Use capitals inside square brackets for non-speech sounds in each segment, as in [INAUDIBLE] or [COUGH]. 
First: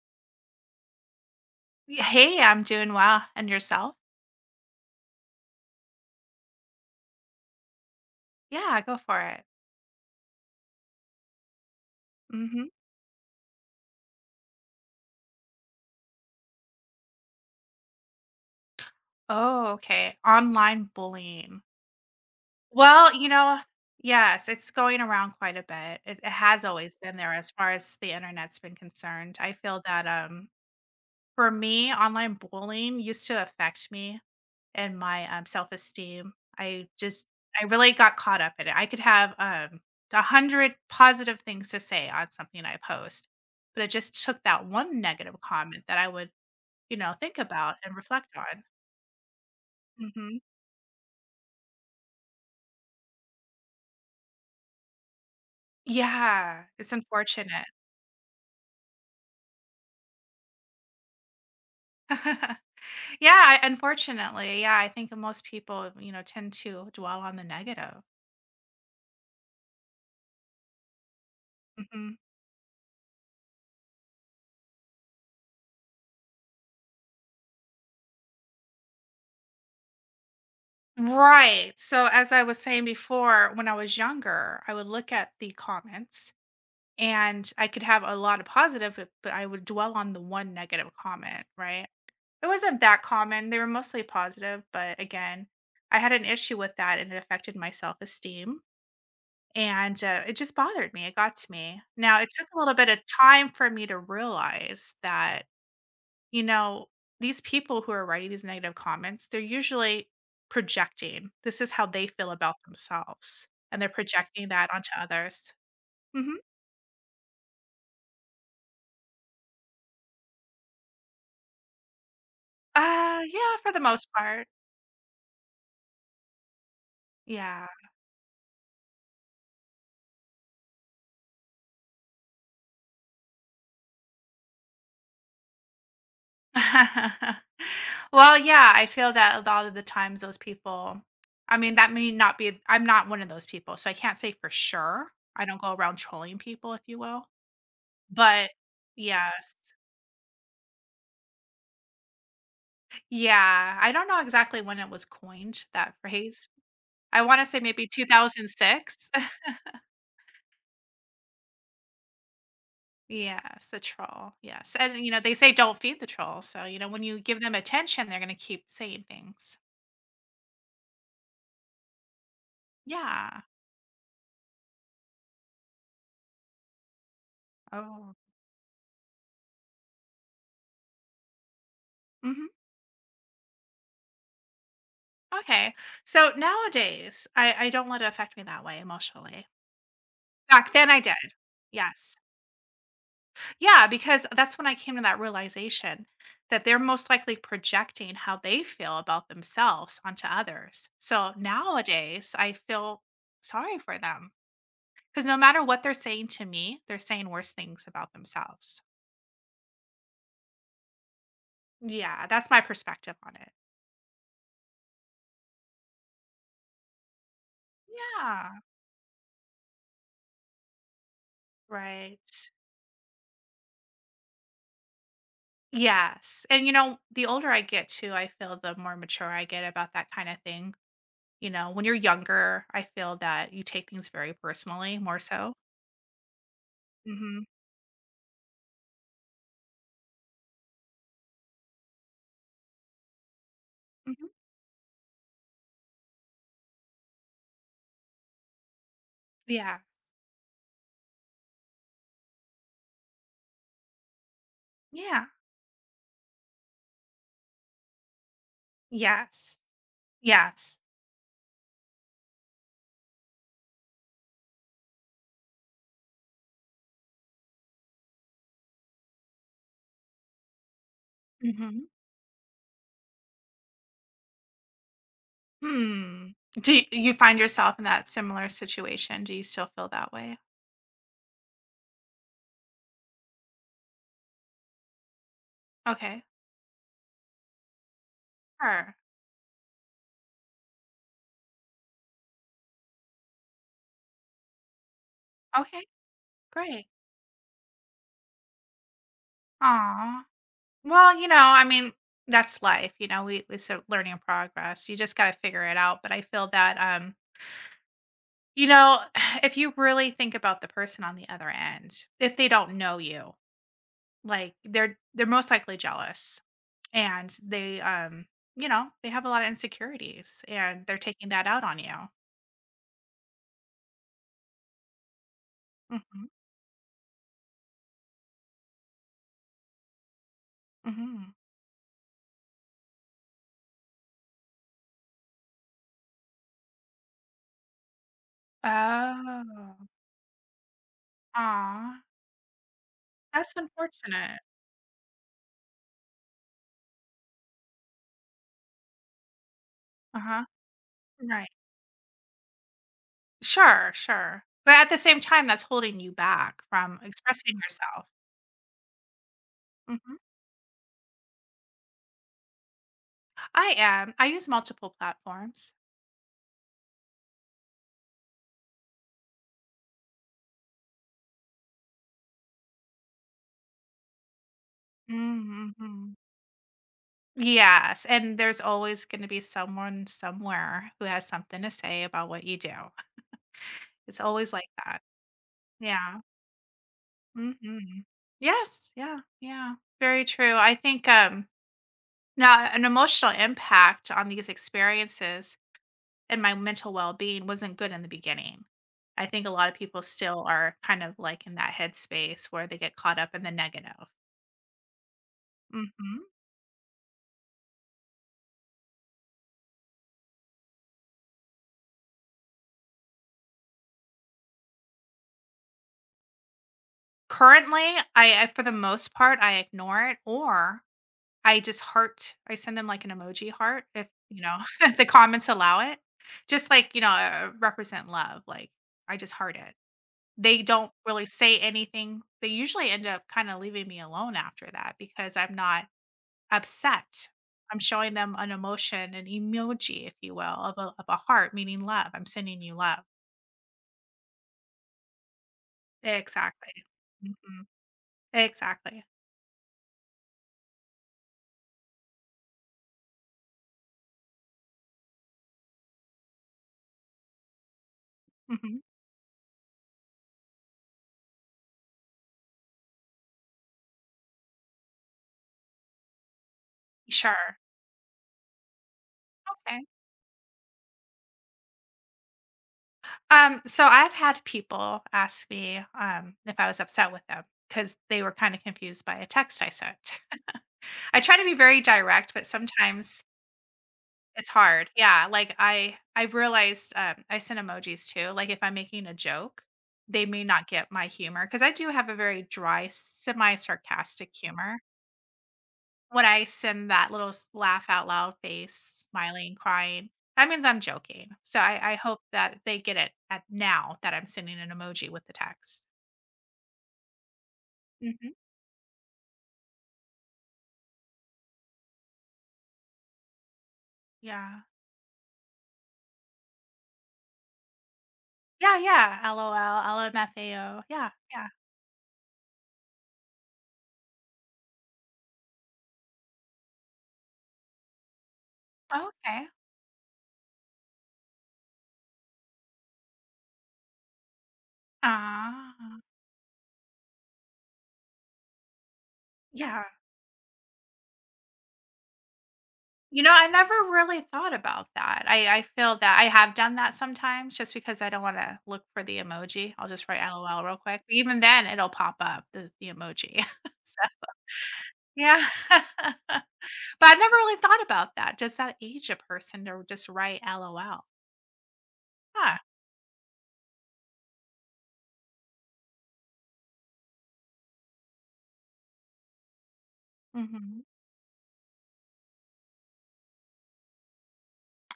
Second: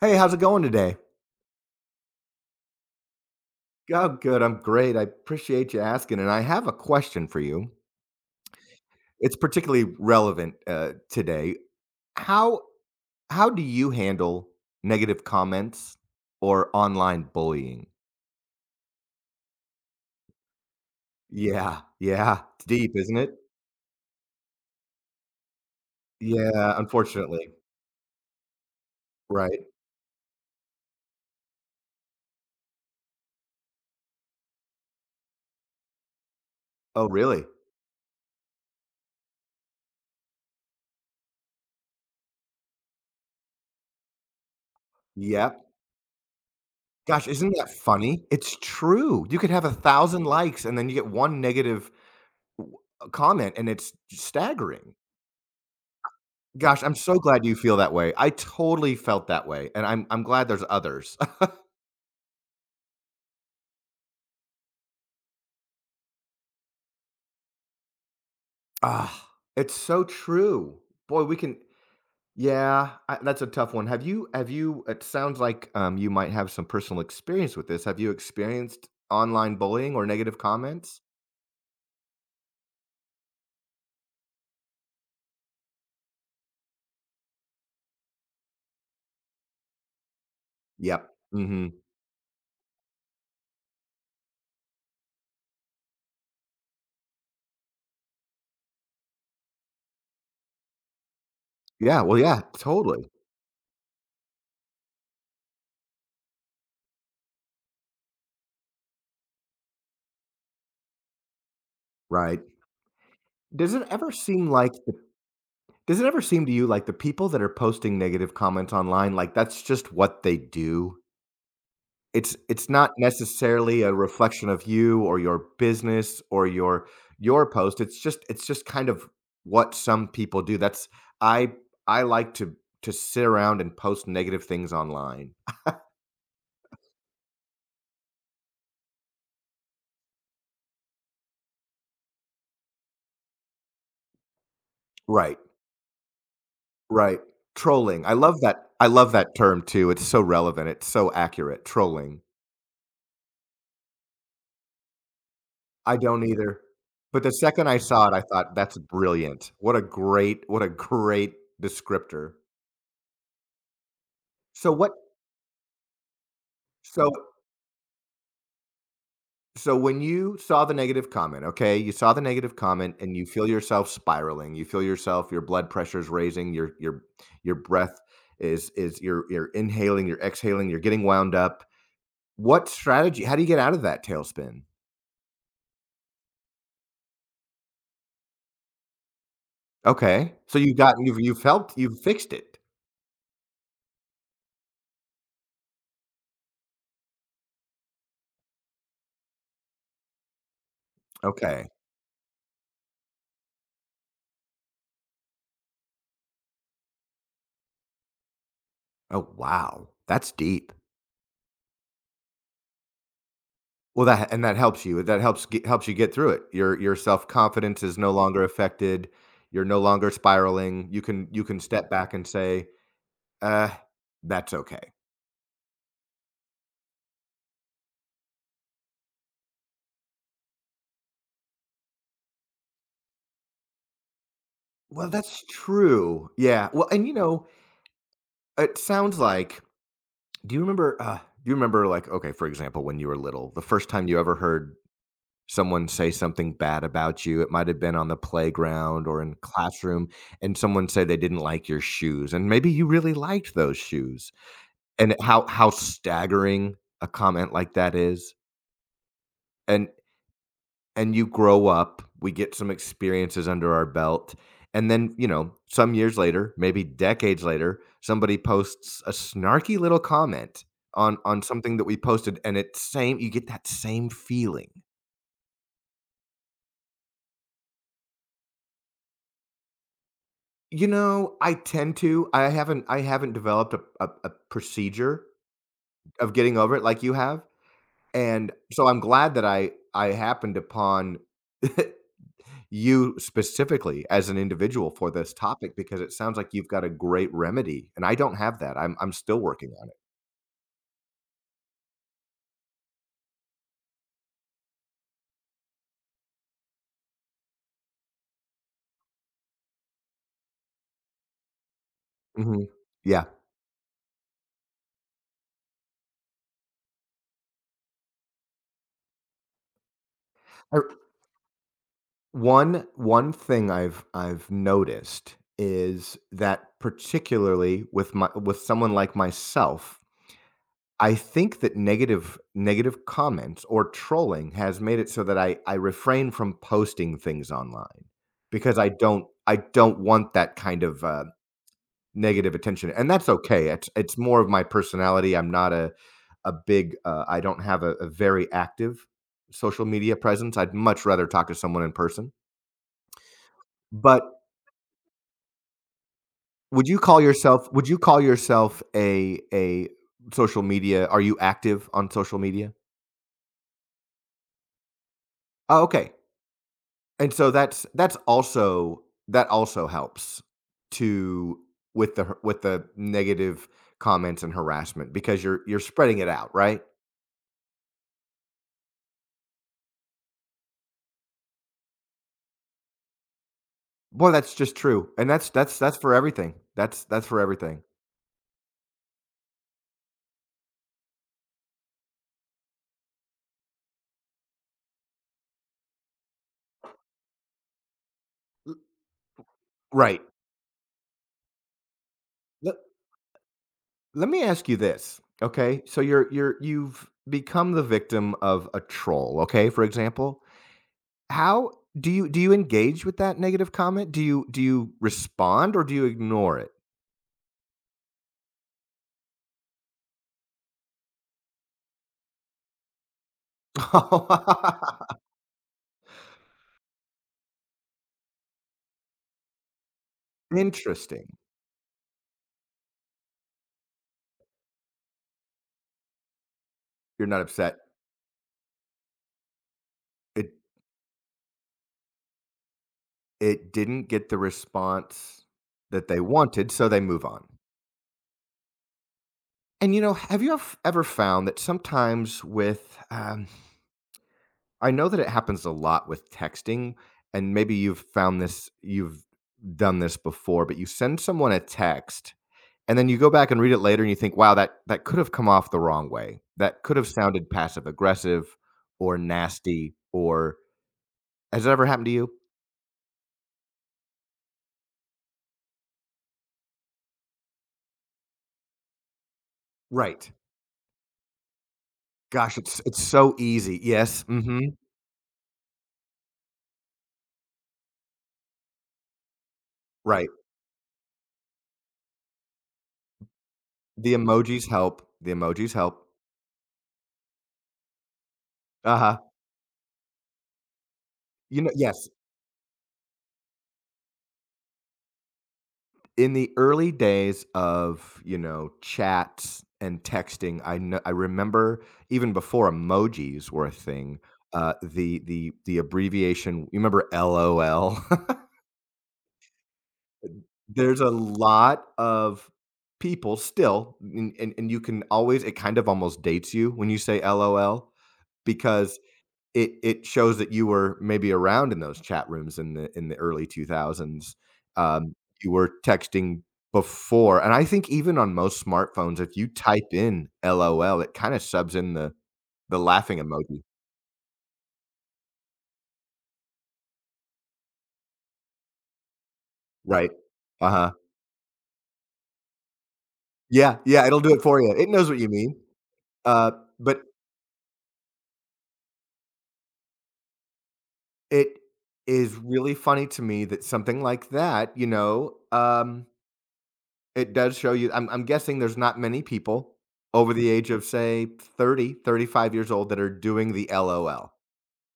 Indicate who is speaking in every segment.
Speaker 1: Hey, how's it going today?
Speaker 2: Y Hey, I'm doing well, and yourself?
Speaker 1: Oh, good. I'm great. I appreciate you asking. And I have a question for you.
Speaker 2: Yeah, go for
Speaker 1: It's
Speaker 2: it.
Speaker 1: particularly relevant today. How
Speaker 2: Mhm.
Speaker 1: how do you handle negative comments or online bullying?
Speaker 2: Oh, okay. Online bullying.
Speaker 1: Yeah, yeah. It's deep,
Speaker 2: Well,
Speaker 1: isn't
Speaker 2: you
Speaker 1: it?
Speaker 2: know, yes, it's going around quite a bit. It has
Speaker 1: Yeah,
Speaker 2: always been there as
Speaker 1: unfortunately.
Speaker 2: far as the Internet's been concerned. I
Speaker 1: Right.
Speaker 2: feel that, for me, online bullying used to affect me and my, self-esteem. I
Speaker 1: Oh,
Speaker 2: just
Speaker 1: really?
Speaker 2: I really got caught up in it. I could have, 100 positive things to say on something I post, but it just took that one negative
Speaker 1: Yep.
Speaker 2: comment that I would, you know,
Speaker 1: Gosh,
Speaker 2: think
Speaker 1: isn't that
Speaker 2: about and
Speaker 1: funny?
Speaker 2: reflect
Speaker 1: It's
Speaker 2: on.
Speaker 1: true. You could have a thousand
Speaker 2: Mhm.
Speaker 1: likes and then you get one negative w- comment, and it's staggering.
Speaker 2: Yeah,
Speaker 1: Gosh,
Speaker 2: it's
Speaker 1: I'm so glad you
Speaker 2: unfortunate.
Speaker 1: feel that way. I totally felt that way, and I'm glad there's others. [LAUGHS]
Speaker 2: [LAUGHS] Yeah, unfortunately, yeah, I think most people, you know, tend to dwell on the negative.
Speaker 1: Ah, it's so true. Boy, we can
Speaker 2: Mhm.
Speaker 1: yeah, that's a tough one. Have you It sounds like you might have some personal experience with this. Have you experienced online bullying or negative comments?
Speaker 2: Right, so as I was saying before, when I was younger, I would look at the comments and I could have a lot of positive, but I would dwell on the one negative
Speaker 1: Yep.
Speaker 2: comment,
Speaker 1: Mhm.
Speaker 2: right? It wasn't that common, they were mostly positive, but again, I had an issue with that and it affected my self-esteem. And, it just bothered me, it got to me.
Speaker 1: Yeah, well
Speaker 2: Now it
Speaker 1: yeah,
Speaker 2: took a little bit of
Speaker 1: totally.
Speaker 2: time for me to realize that, you know, these people who are writing these negative comments, they're usually projecting. This is how they feel
Speaker 1: Right.
Speaker 2: about themselves,
Speaker 1: Does
Speaker 2: and
Speaker 1: it
Speaker 2: they're
Speaker 1: ever
Speaker 2: projecting
Speaker 1: seem like
Speaker 2: that onto others.
Speaker 1: does it ever
Speaker 2: Mhm.
Speaker 1: seem to you like the people that are posting negative comments online, like, that's just what they do? It's not
Speaker 2: Yeah, for the
Speaker 1: necessarily a
Speaker 2: most part.
Speaker 1: reflection of you or your business or your
Speaker 2: Yeah.
Speaker 1: post. It's just kind of what some people do. That's I I like to sit around and post negative things online.
Speaker 2: [LAUGHS] Well, yeah, I feel that a lot of the times those people, I mean, that may not be I'm not one of those people, so I can't say for sure.
Speaker 1: Right.
Speaker 2: I don't go around trolling people, if you
Speaker 1: Right.
Speaker 2: will.
Speaker 1: Trolling.
Speaker 2: But
Speaker 1: I love that
Speaker 2: yes.
Speaker 1: term too. It's so relevant. It's so accurate. Trolling.
Speaker 2: Yeah, I don't know exactly when it was coined, that
Speaker 1: I don't
Speaker 2: phrase.
Speaker 1: either. But
Speaker 2: I
Speaker 1: the
Speaker 2: wanna say
Speaker 1: second I
Speaker 2: maybe
Speaker 1: saw it, I thought, "That's
Speaker 2: 2006.
Speaker 1: brilliant.
Speaker 2: [LAUGHS]
Speaker 1: What a great descriptor."
Speaker 2: Yes, the troll,
Speaker 1: So
Speaker 2: yes,
Speaker 1: what
Speaker 2: and, you know, they say don't feed the troll, so, you know, when
Speaker 1: so
Speaker 2: you give them attention, they're gonna keep saying things.
Speaker 1: So when you saw the negative comment, okay, you saw the negative comment and you
Speaker 2: Yeah.
Speaker 1: feel yourself spiraling. You feel yourself, your blood pressure's raising, your your breath
Speaker 2: Oh.
Speaker 1: is you're inhaling, you're exhaling, you're getting wound up.
Speaker 2: Mhm.
Speaker 1: What strategy? How do you get out of that tailspin?
Speaker 2: Okay. So, nowadays, I don't let it affect me that way emotionally.
Speaker 1: Okay. So
Speaker 2: Back
Speaker 1: you
Speaker 2: then
Speaker 1: got
Speaker 2: I
Speaker 1: you've
Speaker 2: did,
Speaker 1: you felt you've
Speaker 2: yes.
Speaker 1: fixed it.
Speaker 2: Yeah, because that's when I came to that realization that they're most likely projecting how they feel about themselves onto others. So
Speaker 1: Okay.
Speaker 2: nowadays, I feel sorry for them because no matter what they're saying to me, they're saying worse things about themselves.
Speaker 1: Oh, wow. That's deep.
Speaker 2: Yeah, that's my perspective on it.
Speaker 1: Well, that and that helps you. Helps you get through it. Your self-confidence is no longer
Speaker 2: Yeah,
Speaker 1: affected. You're no longer spiraling. You can step back and
Speaker 2: right.
Speaker 1: say, Uh, that's okay.
Speaker 2: Yes. And you know, the older I get too, I feel the more mature I get about that kind of thing. You know, when you're younger, I feel that you take things very personally
Speaker 1: Well,
Speaker 2: more
Speaker 1: that's
Speaker 2: so.
Speaker 1: true. Yeah. Well, and
Speaker 2: Hmm.
Speaker 1: it sounds like do you remember do you remember, like, okay, for example, when you were little, the first time you ever heard someone say something bad about you, it might have been on the playground or in
Speaker 2: Yeah.
Speaker 1: classroom and someone said they didn't like your shoes and maybe you really liked those shoes. And
Speaker 2: Yeah.
Speaker 1: how staggering a comment like that is.
Speaker 2: Yes. Yes.
Speaker 1: And you grow up, we get some experiences under our belt, and then, some years later, maybe decades later, somebody posts a snarky little comment on something that
Speaker 2: Mhm.
Speaker 1: we posted and it's same you get that same feeling.
Speaker 2: Hmm. Do y you find yourself in that similar situation? Do you still feel that way?
Speaker 1: I tend to I haven't developed a a procedure
Speaker 2: Okay.
Speaker 1: of getting over it like you have, and so
Speaker 2: Sure.
Speaker 1: I'm glad that I happened upon [LAUGHS] you specifically as an individual for this topic
Speaker 2: Okay.
Speaker 1: because it sounds like you've got
Speaker 2: Great.
Speaker 1: a great remedy, and I don't have that. I'm still working on
Speaker 2: Aw. Well, you know, I mean, that's life, you know, we it's a learning progress. You just gotta figure it out, but I feel that, you know, [SIGHS] if you really think about the person on the other end, if
Speaker 1: it.
Speaker 2: they
Speaker 1: Mhm.
Speaker 2: don't know
Speaker 1: Yeah.
Speaker 2: you, like, they're most likely jealous. And they, you know, they have a lot of insecurities
Speaker 1: Er,
Speaker 2: and they're taking that out on you.
Speaker 1: one thing I've noticed is
Speaker 2: Hmm.
Speaker 1: that, particularly with my with someone like myself, I
Speaker 2: Hmm.
Speaker 1: think that negative comments or trolling has made it so that I refrain from posting things online because I don't I
Speaker 2: Oh.
Speaker 1: don't want that kind of,
Speaker 2: Aw,
Speaker 1: negative attention, and that's
Speaker 2: that's
Speaker 1: okay. It's
Speaker 2: unfortunate.
Speaker 1: more of my personality. I don't have a very active social media
Speaker 2: Uh-huh.
Speaker 1: presence. I'd much rather
Speaker 2: Right.
Speaker 1: talk to someone in person.
Speaker 2: sure
Speaker 1: But
Speaker 2: sure but at the same time, that's holding you back from expressing
Speaker 1: would you
Speaker 2: yourself.
Speaker 1: call yourself a
Speaker 2: Hmm.
Speaker 1: social media are you active on social media?
Speaker 2: I am, I use multiple platforms.
Speaker 1: Oh, okay. And so that's also that also helps to with the with the negative comments and harassment because you're
Speaker 2: Hmm.
Speaker 1: spreading it out, right?
Speaker 2: Yes, and there's always going to be someone somewhere who has something to say about what you do. It's
Speaker 1: Well,
Speaker 2: always
Speaker 1: that's
Speaker 2: like
Speaker 1: just
Speaker 2: that.
Speaker 1: true, and that's for
Speaker 2: Yeah.
Speaker 1: everything. That's for everything.
Speaker 2: Mhm. Yes, yeah, yeah. Very true. I think, um, now an emotional impact on these experiences and my mental well-being wasn't good in the beginning.
Speaker 1: L
Speaker 2: I think a lot of people
Speaker 1: Right.
Speaker 2: still are kind of like in that headspace where
Speaker 1: Let
Speaker 2: they get caught up in the negative.
Speaker 1: let me ask you this, okay? So
Speaker 2: Mhm.
Speaker 1: you've become the victim of a troll, okay, for example. How do you Do you engage with that negative comment? Do you respond or do you ignore it?
Speaker 2: Currently, I, for the most part, I ignore it or I just heart I send them like an emoji heart if, you know, [LAUGHS] if the
Speaker 1: [LAUGHS]
Speaker 2: comments allow it. Just like, you know, represent love, like I just heart it. They don't really
Speaker 1: Interesting.
Speaker 2: say anything. They usually end up kinda leaving me alone after that because I'm not
Speaker 1: You're
Speaker 2: upset.
Speaker 1: not upset.
Speaker 2: I'm showing them an emotion, an emoji, if you will,
Speaker 1: It
Speaker 2: of a heart, meaning love. I'm sending you love.
Speaker 1: it didn't get the response that they wanted,
Speaker 2: Exactly.
Speaker 1: so they move on.
Speaker 2: Mhm. Exactly.
Speaker 1: And, you know, have you ev ever found that sometimes with, I know that it happens a lot with texting, and maybe you've found this,
Speaker 2: Mhm.
Speaker 1: you've done this before, but you send someone a text and then you go back and read it later and you think, wow, that could have come off the wrong way. That could have sounded
Speaker 2: Sure.
Speaker 1: passive aggressive or
Speaker 2: Okay.
Speaker 1: nasty or has it ever happened to you?
Speaker 2: So I've had people ask me, if I was upset with them because they were kinda confused by a text I sent.
Speaker 1: Right.
Speaker 2: [LAUGHS] I try to be very direct, but
Speaker 1: Gosh, it's
Speaker 2: sometimes
Speaker 1: so easy. Yes.
Speaker 2: it's
Speaker 1: Mm-hmm.
Speaker 2: hard. Yeah, like, I realized, I send emojis too, like, if I'm making a joke, they
Speaker 1: Right.
Speaker 2: may not get my humor because I do have a very dry,
Speaker 1: The
Speaker 2: semi-sarcastic
Speaker 1: emojis
Speaker 2: humor.
Speaker 1: help. The emojis help.
Speaker 2: When I send that little s laugh out loud face,
Speaker 1: Uh-huh.
Speaker 2: smiling, crying, that means I'm joking. So
Speaker 1: You know,
Speaker 2: I
Speaker 1: yes.
Speaker 2: hope that they get it at now that I'm sending an emoji with the text.
Speaker 1: In the early days of
Speaker 2: Mhm.
Speaker 1: chats and texting, I remember, even before emojis were a thing,
Speaker 2: Yeah.
Speaker 1: the abbreviation, you remember LOL?
Speaker 2: Yeah, yeah, LOL,
Speaker 1: [LAUGHS]
Speaker 2: LMFAO.
Speaker 1: There's
Speaker 2: Yeah,
Speaker 1: a
Speaker 2: yeah.
Speaker 1: lot of people still, and and you can always, it kind of almost dates you when you say LOL because
Speaker 2: Okay.
Speaker 1: it shows that you were maybe around in those chat rooms in the early 2000s. Um, you were
Speaker 2: Ah,
Speaker 1: texting before, and I think even on most smartphones, if you
Speaker 2: yeah.
Speaker 1: type in LOL, it kinda subs in the laughing
Speaker 2: You know, I
Speaker 1: emoji,
Speaker 2: never really thought about that. I feel that I have done that sometimes just because I don't wanna look for the emoji. I'll just
Speaker 1: right?
Speaker 2: write LOL real
Speaker 1: Uh-huh.
Speaker 2: quick. Even then, it'll pop up, the emoji. [LAUGHS]
Speaker 1: Yeah, yeah,
Speaker 2: So
Speaker 1: it'll do it for you. It knows what you
Speaker 2: yeah.
Speaker 1: mean.
Speaker 2: [LAUGHS]
Speaker 1: Uh, but
Speaker 2: But I've never really thought about that. Does that age a person to just write LOL?
Speaker 1: it is
Speaker 2: Huh.
Speaker 1: really funny to me that something like that, it does show you. I'm guessing there's not many people over the age
Speaker 2: Mhm.
Speaker 1: of, say, 30, 35 years old that are doing the LOL.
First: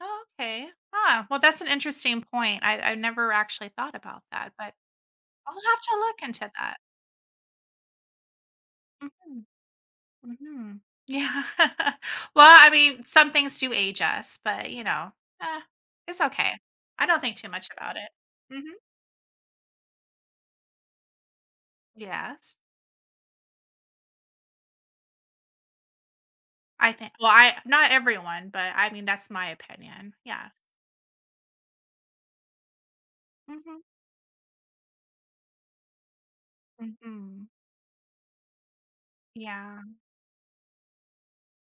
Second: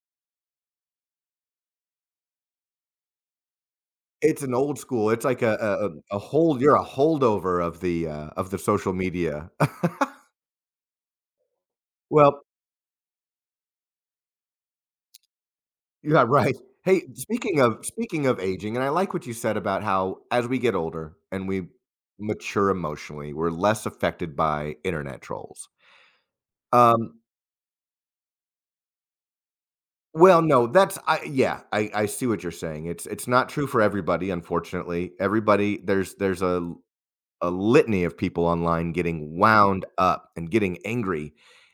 Speaker 2: Oh, okay. Ah, well, that's an interesting point. I never actually thought about
Speaker 1: It's
Speaker 2: that,
Speaker 1: an
Speaker 2: but
Speaker 1: old school, it's like
Speaker 2: I'll
Speaker 1: a
Speaker 2: have
Speaker 1: a
Speaker 2: to
Speaker 1: a a
Speaker 2: look into
Speaker 1: hold you're
Speaker 2: that.
Speaker 1: a holdover of the social
Speaker 2: Mhm.
Speaker 1: media. [LAUGHS]
Speaker 2: Mhm. Yeah. [LAUGHS]
Speaker 1: Well.
Speaker 2: Well, I mean, some things do age us, but, you know, eh, it's
Speaker 1: Yeah,
Speaker 2: okay.
Speaker 1: right. Hey,
Speaker 2: I don't think too
Speaker 1: speaking
Speaker 2: much
Speaker 1: of
Speaker 2: about it.
Speaker 1: speaking of
Speaker 2: Mhm.
Speaker 1: aging, and I like what you said about how as we get older and we
Speaker 2: Yes.
Speaker 1: mature emotionally, we're less affected by internet trolls.
Speaker 2: I think,
Speaker 1: Um
Speaker 2: well, I not everyone, but I mean, that's my opinion.
Speaker 1: Well,
Speaker 2: Yes.
Speaker 1: no, that's I yeah, I see what you're saying. It's not true
Speaker 2: Mhm.
Speaker 1: for everybody, unfortunately. Everybody there's a
Speaker 2: Mhm.
Speaker 1: a litany of people online getting
Speaker 2: Yeah.
Speaker 1: wound up and getting angry,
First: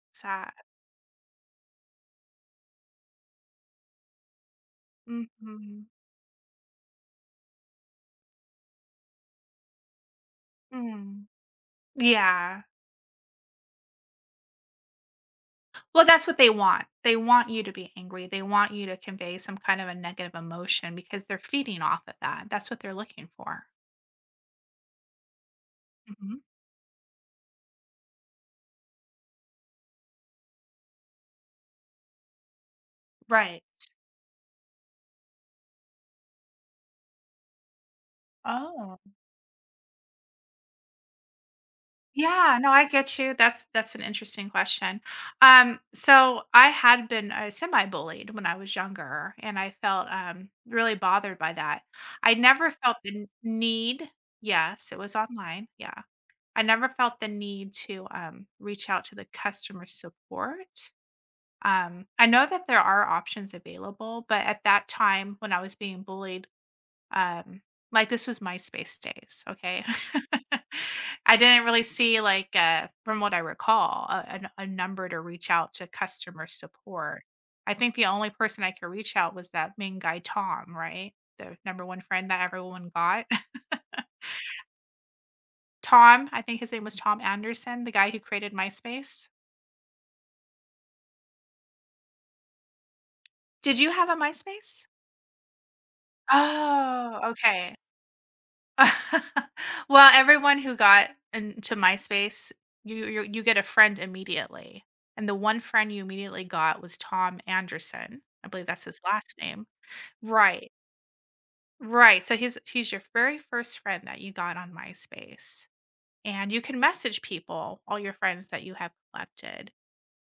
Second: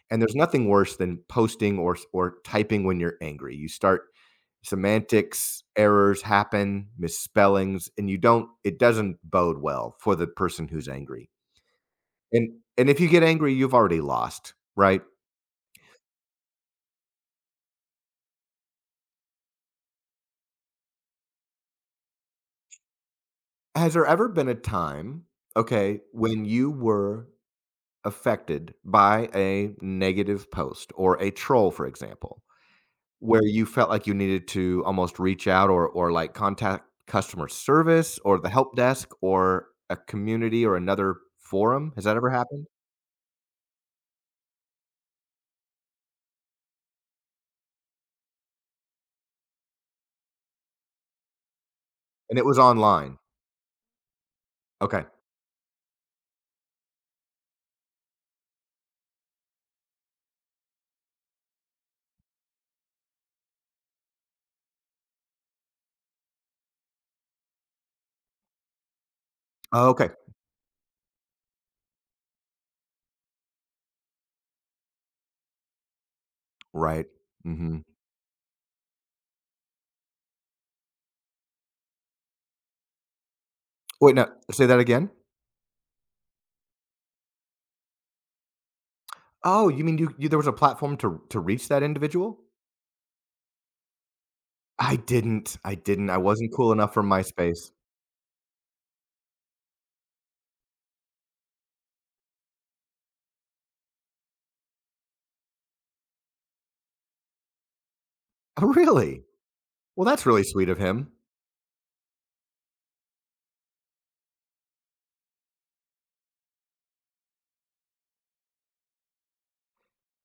Speaker 1: and there's
Speaker 2: Sad.
Speaker 1: nothing worse than posting or typing when you're angry. You start Semantics
Speaker 2: Mhm.
Speaker 1: errors happen, misspellings, and you don't it doesn't bode well for the person who's
Speaker 2: Mm.
Speaker 1: angry. And
Speaker 2: Yeah.
Speaker 1: and if you get angry, you've already lost, right?
Speaker 2: Well, that's what they want. They want you to be angry. They want you to convey some kind of a negative emotion because they're feeding off of that. That's what they're looking for.
Speaker 1: Has there ever been a time, okay,
Speaker 2: Mhm.
Speaker 1: when you were affected by a negative post or a troll, for example, where
Speaker 2: Right.
Speaker 1: you felt like you needed to almost reach out or like contact customer service or the help
Speaker 2: Oh.
Speaker 1: desk or a community or another forum? Has that ever
Speaker 2: Yeah,
Speaker 1: happened?
Speaker 2: no, I get you. That's an interesting question. So I had been, semi-bullied when I was younger, and I felt, really bothered by that. I
Speaker 1: And it was
Speaker 2: never felt the
Speaker 1: online.
Speaker 2: need. Yes, it
Speaker 1: Okay.
Speaker 2: was online. Yeah, I never felt the need to, reach out to the customer support. I know that there are options available, but at that time when I was being bullied, um, like this was MySpace days, okay?
Speaker 1: Oh, okay.
Speaker 2: [LAUGHS] I didn't really see like, from what I recall, a, a number to reach out to customer
Speaker 1: Right.
Speaker 2: support. I
Speaker 1: Mhm.
Speaker 2: think the only person I could reach out was that main guy Tom, right? The number one friend that everyone got. [LAUGHS]
Speaker 1: Wait, no, say that again?
Speaker 2: Tom, I think his name was Tom Anderson, the guy who created MySpace.
Speaker 1: Oh, you mean you you there was a platform to reach that individual?
Speaker 2: Did you have a MySpace?
Speaker 1: I didn't. I didn't. I wasn't cool enough for
Speaker 2: Oh,
Speaker 1: MySpace.
Speaker 2: okay. [LAUGHS] Well, everyone who got into MySpace, you get a friend immediately, and the one friend you immediately got was Tom Anderson. I believe
Speaker 1: Oh,
Speaker 2: that's his
Speaker 1: really?
Speaker 2: last name.
Speaker 1: Well, that's really sweet
Speaker 2: Right.
Speaker 1: of him,
Speaker 2: Right, so he's your very first friend that you got on MySpace, and you can message people, all your friends that you have collected.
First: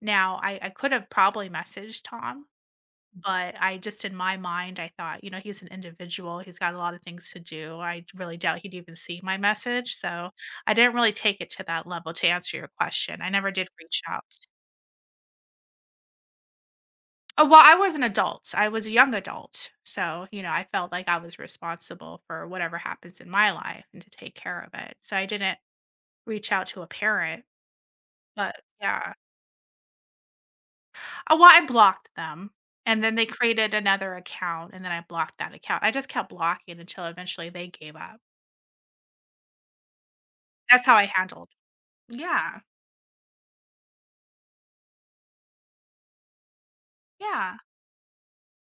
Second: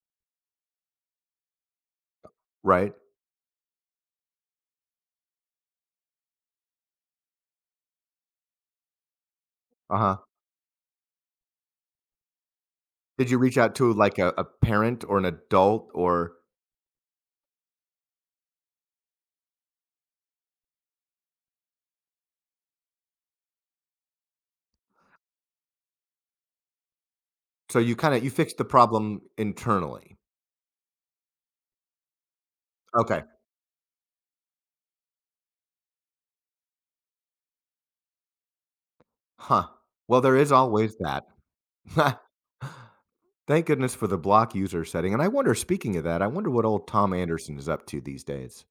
Speaker 2: Now, I could have probably messaged Tom,
Speaker 1: right?
Speaker 2: but I just in my mind, I thought, you know, he's an individual. He's got a lot of things to do. I really doubt he'd even see my message.
Speaker 1: Uh-huh.
Speaker 2: So I didn't really take it to that level to answer your question. I
Speaker 1: Did you
Speaker 2: never
Speaker 1: reach
Speaker 2: did
Speaker 1: out to,
Speaker 2: reach
Speaker 1: like,
Speaker 2: out.
Speaker 1: a parent or an adult or,
Speaker 2: Oh, well, I was an adult. I was a young adult. So, you know, I felt like I was responsible for whatever happens in my life and to take care of it. So I didn't reach out to a parent,
Speaker 1: so you fixed
Speaker 2: but
Speaker 1: the
Speaker 2: yeah.
Speaker 1: problem internally.
Speaker 2: Oh, well, I blocked them. And then
Speaker 1: Okay.
Speaker 2: they created another account and then I blocked that account. I just kept blocking until eventually they gave up.
Speaker 1: Huh. Well, there is
Speaker 2: That's how
Speaker 1: always
Speaker 2: I
Speaker 1: that.
Speaker 2: handled.
Speaker 1: [LAUGHS]
Speaker 2: Yeah,
Speaker 1: Thank goodness for the block user setting, and I wonder, speaking of that, I wonder what old Tom
Speaker 2: yeah.
Speaker 1: Anderson is up to these days.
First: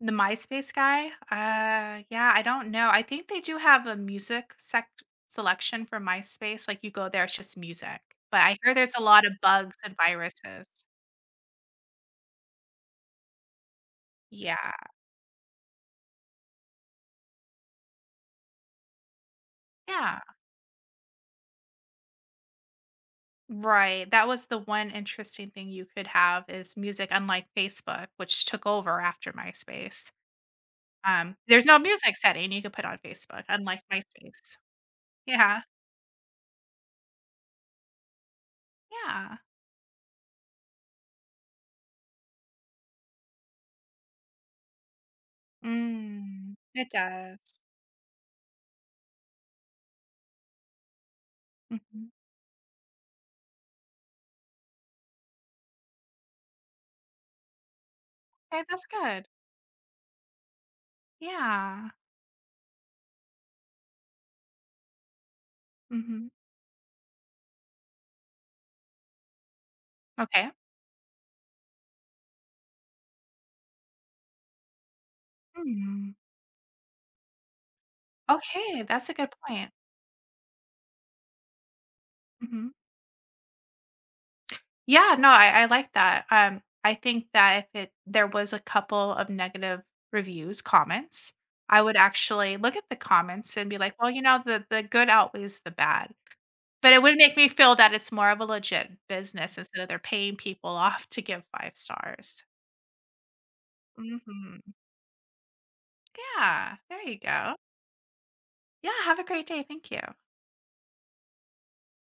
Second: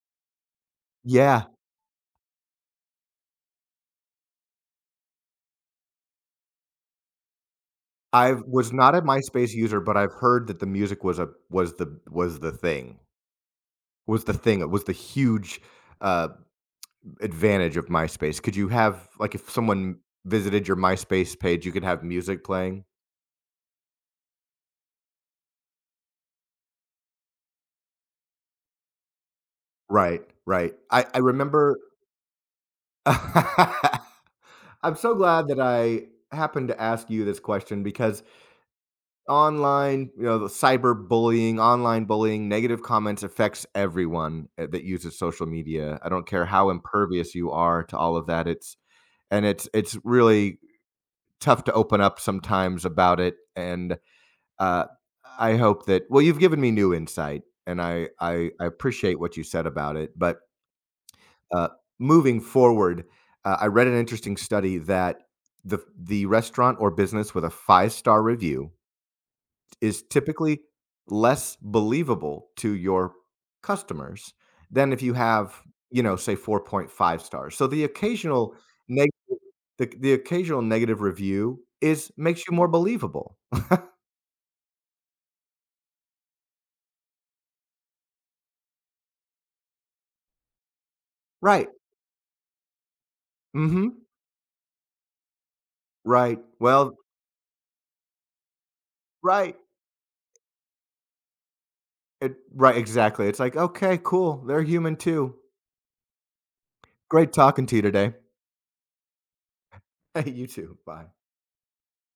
Speaker 2: The MySpace guy?
Speaker 1: Yeah.
Speaker 2: Yeah, I don't know. I think they do have a music sec selection for MySpace, like, you go there, it's just music,
Speaker 1: I
Speaker 2: but I
Speaker 1: was
Speaker 2: hear there's
Speaker 1: not a
Speaker 2: a lot of
Speaker 1: MySpace
Speaker 2: bugs
Speaker 1: user,
Speaker 2: and
Speaker 1: but I've heard that the
Speaker 2: viruses.
Speaker 1: music was the thing. It was
Speaker 2: Yeah,
Speaker 1: the huge, uh, advantage of MySpace. Could you have, like, if someone
Speaker 2: yeah.
Speaker 1: visited your MySpace page, you could have music playing?
Speaker 2: Right, that was the one interesting thing you could have is music, unlike Facebook, which took over after MySpace.
Speaker 1: Right, right. I
Speaker 2: There's no
Speaker 1: remember.
Speaker 2: music setting you could put on
Speaker 1: [LAUGHS]
Speaker 2: Facebook, unlike
Speaker 1: I'm
Speaker 2: MySpace.
Speaker 1: so glad that
Speaker 2: Yeah,
Speaker 1: I happened to ask you this question because
Speaker 2: yeah.
Speaker 1: online, the cyber bullying, online bullying, negative comments affects everyone, that uses social media. I don't care
Speaker 2: Mm,
Speaker 1: how
Speaker 2: it
Speaker 1: impervious you
Speaker 2: does.
Speaker 1: are to all of that. It's and it's it's really tough to open
Speaker 2: Mhm.
Speaker 1: up sometimes about it, and, uh, I hope that well, you've given me new insight, and I I
Speaker 2: Okay,
Speaker 1: I
Speaker 2: that's
Speaker 1: appreciate
Speaker 2: good.
Speaker 1: what you said about it, but Uh,
Speaker 2: Yeah.
Speaker 1: moving forward, I read an interesting study that the
Speaker 2: Mhm.
Speaker 1: restaurant or business with a five-star review is
Speaker 2: Okay.
Speaker 1: typically less believable to your customers than if you have,
Speaker 2: Mm.
Speaker 1: say 4.5 stars. So the occasional
Speaker 2: Okay, that's
Speaker 1: neg-
Speaker 2: a good point.
Speaker 1: the occasional negative review is makes you
Speaker 2: Mhm.
Speaker 1: more believable.
Speaker 2: Yeah, no, I like that. I think that if it there was a couple of negative reviews, comments,
Speaker 1: Right.
Speaker 2: I would actually look at the comments and be like,
Speaker 1: Mhm.
Speaker 2: "Well, you know, the good outweighs the bad."
Speaker 1: Right.
Speaker 2: But
Speaker 1: Well,
Speaker 2: it would make me feel that it's more of a legit business
Speaker 1: right.
Speaker 2: instead of they're paying people [LAUGHS] off to give 5 stars.
Speaker 1: Right, exactly. It's like, "Okay, cool.
Speaker 2: Mhm.
Speaker 1: They're human too.
Speaker 2: Yeah, there you
Speaker 1: Great
Speaker 2: go.
Speaker 1: talking to you today."
Speaker 2: Yeah, have a great day. Thank you.
Speaker 1: [LAUGHS] You too. Bye.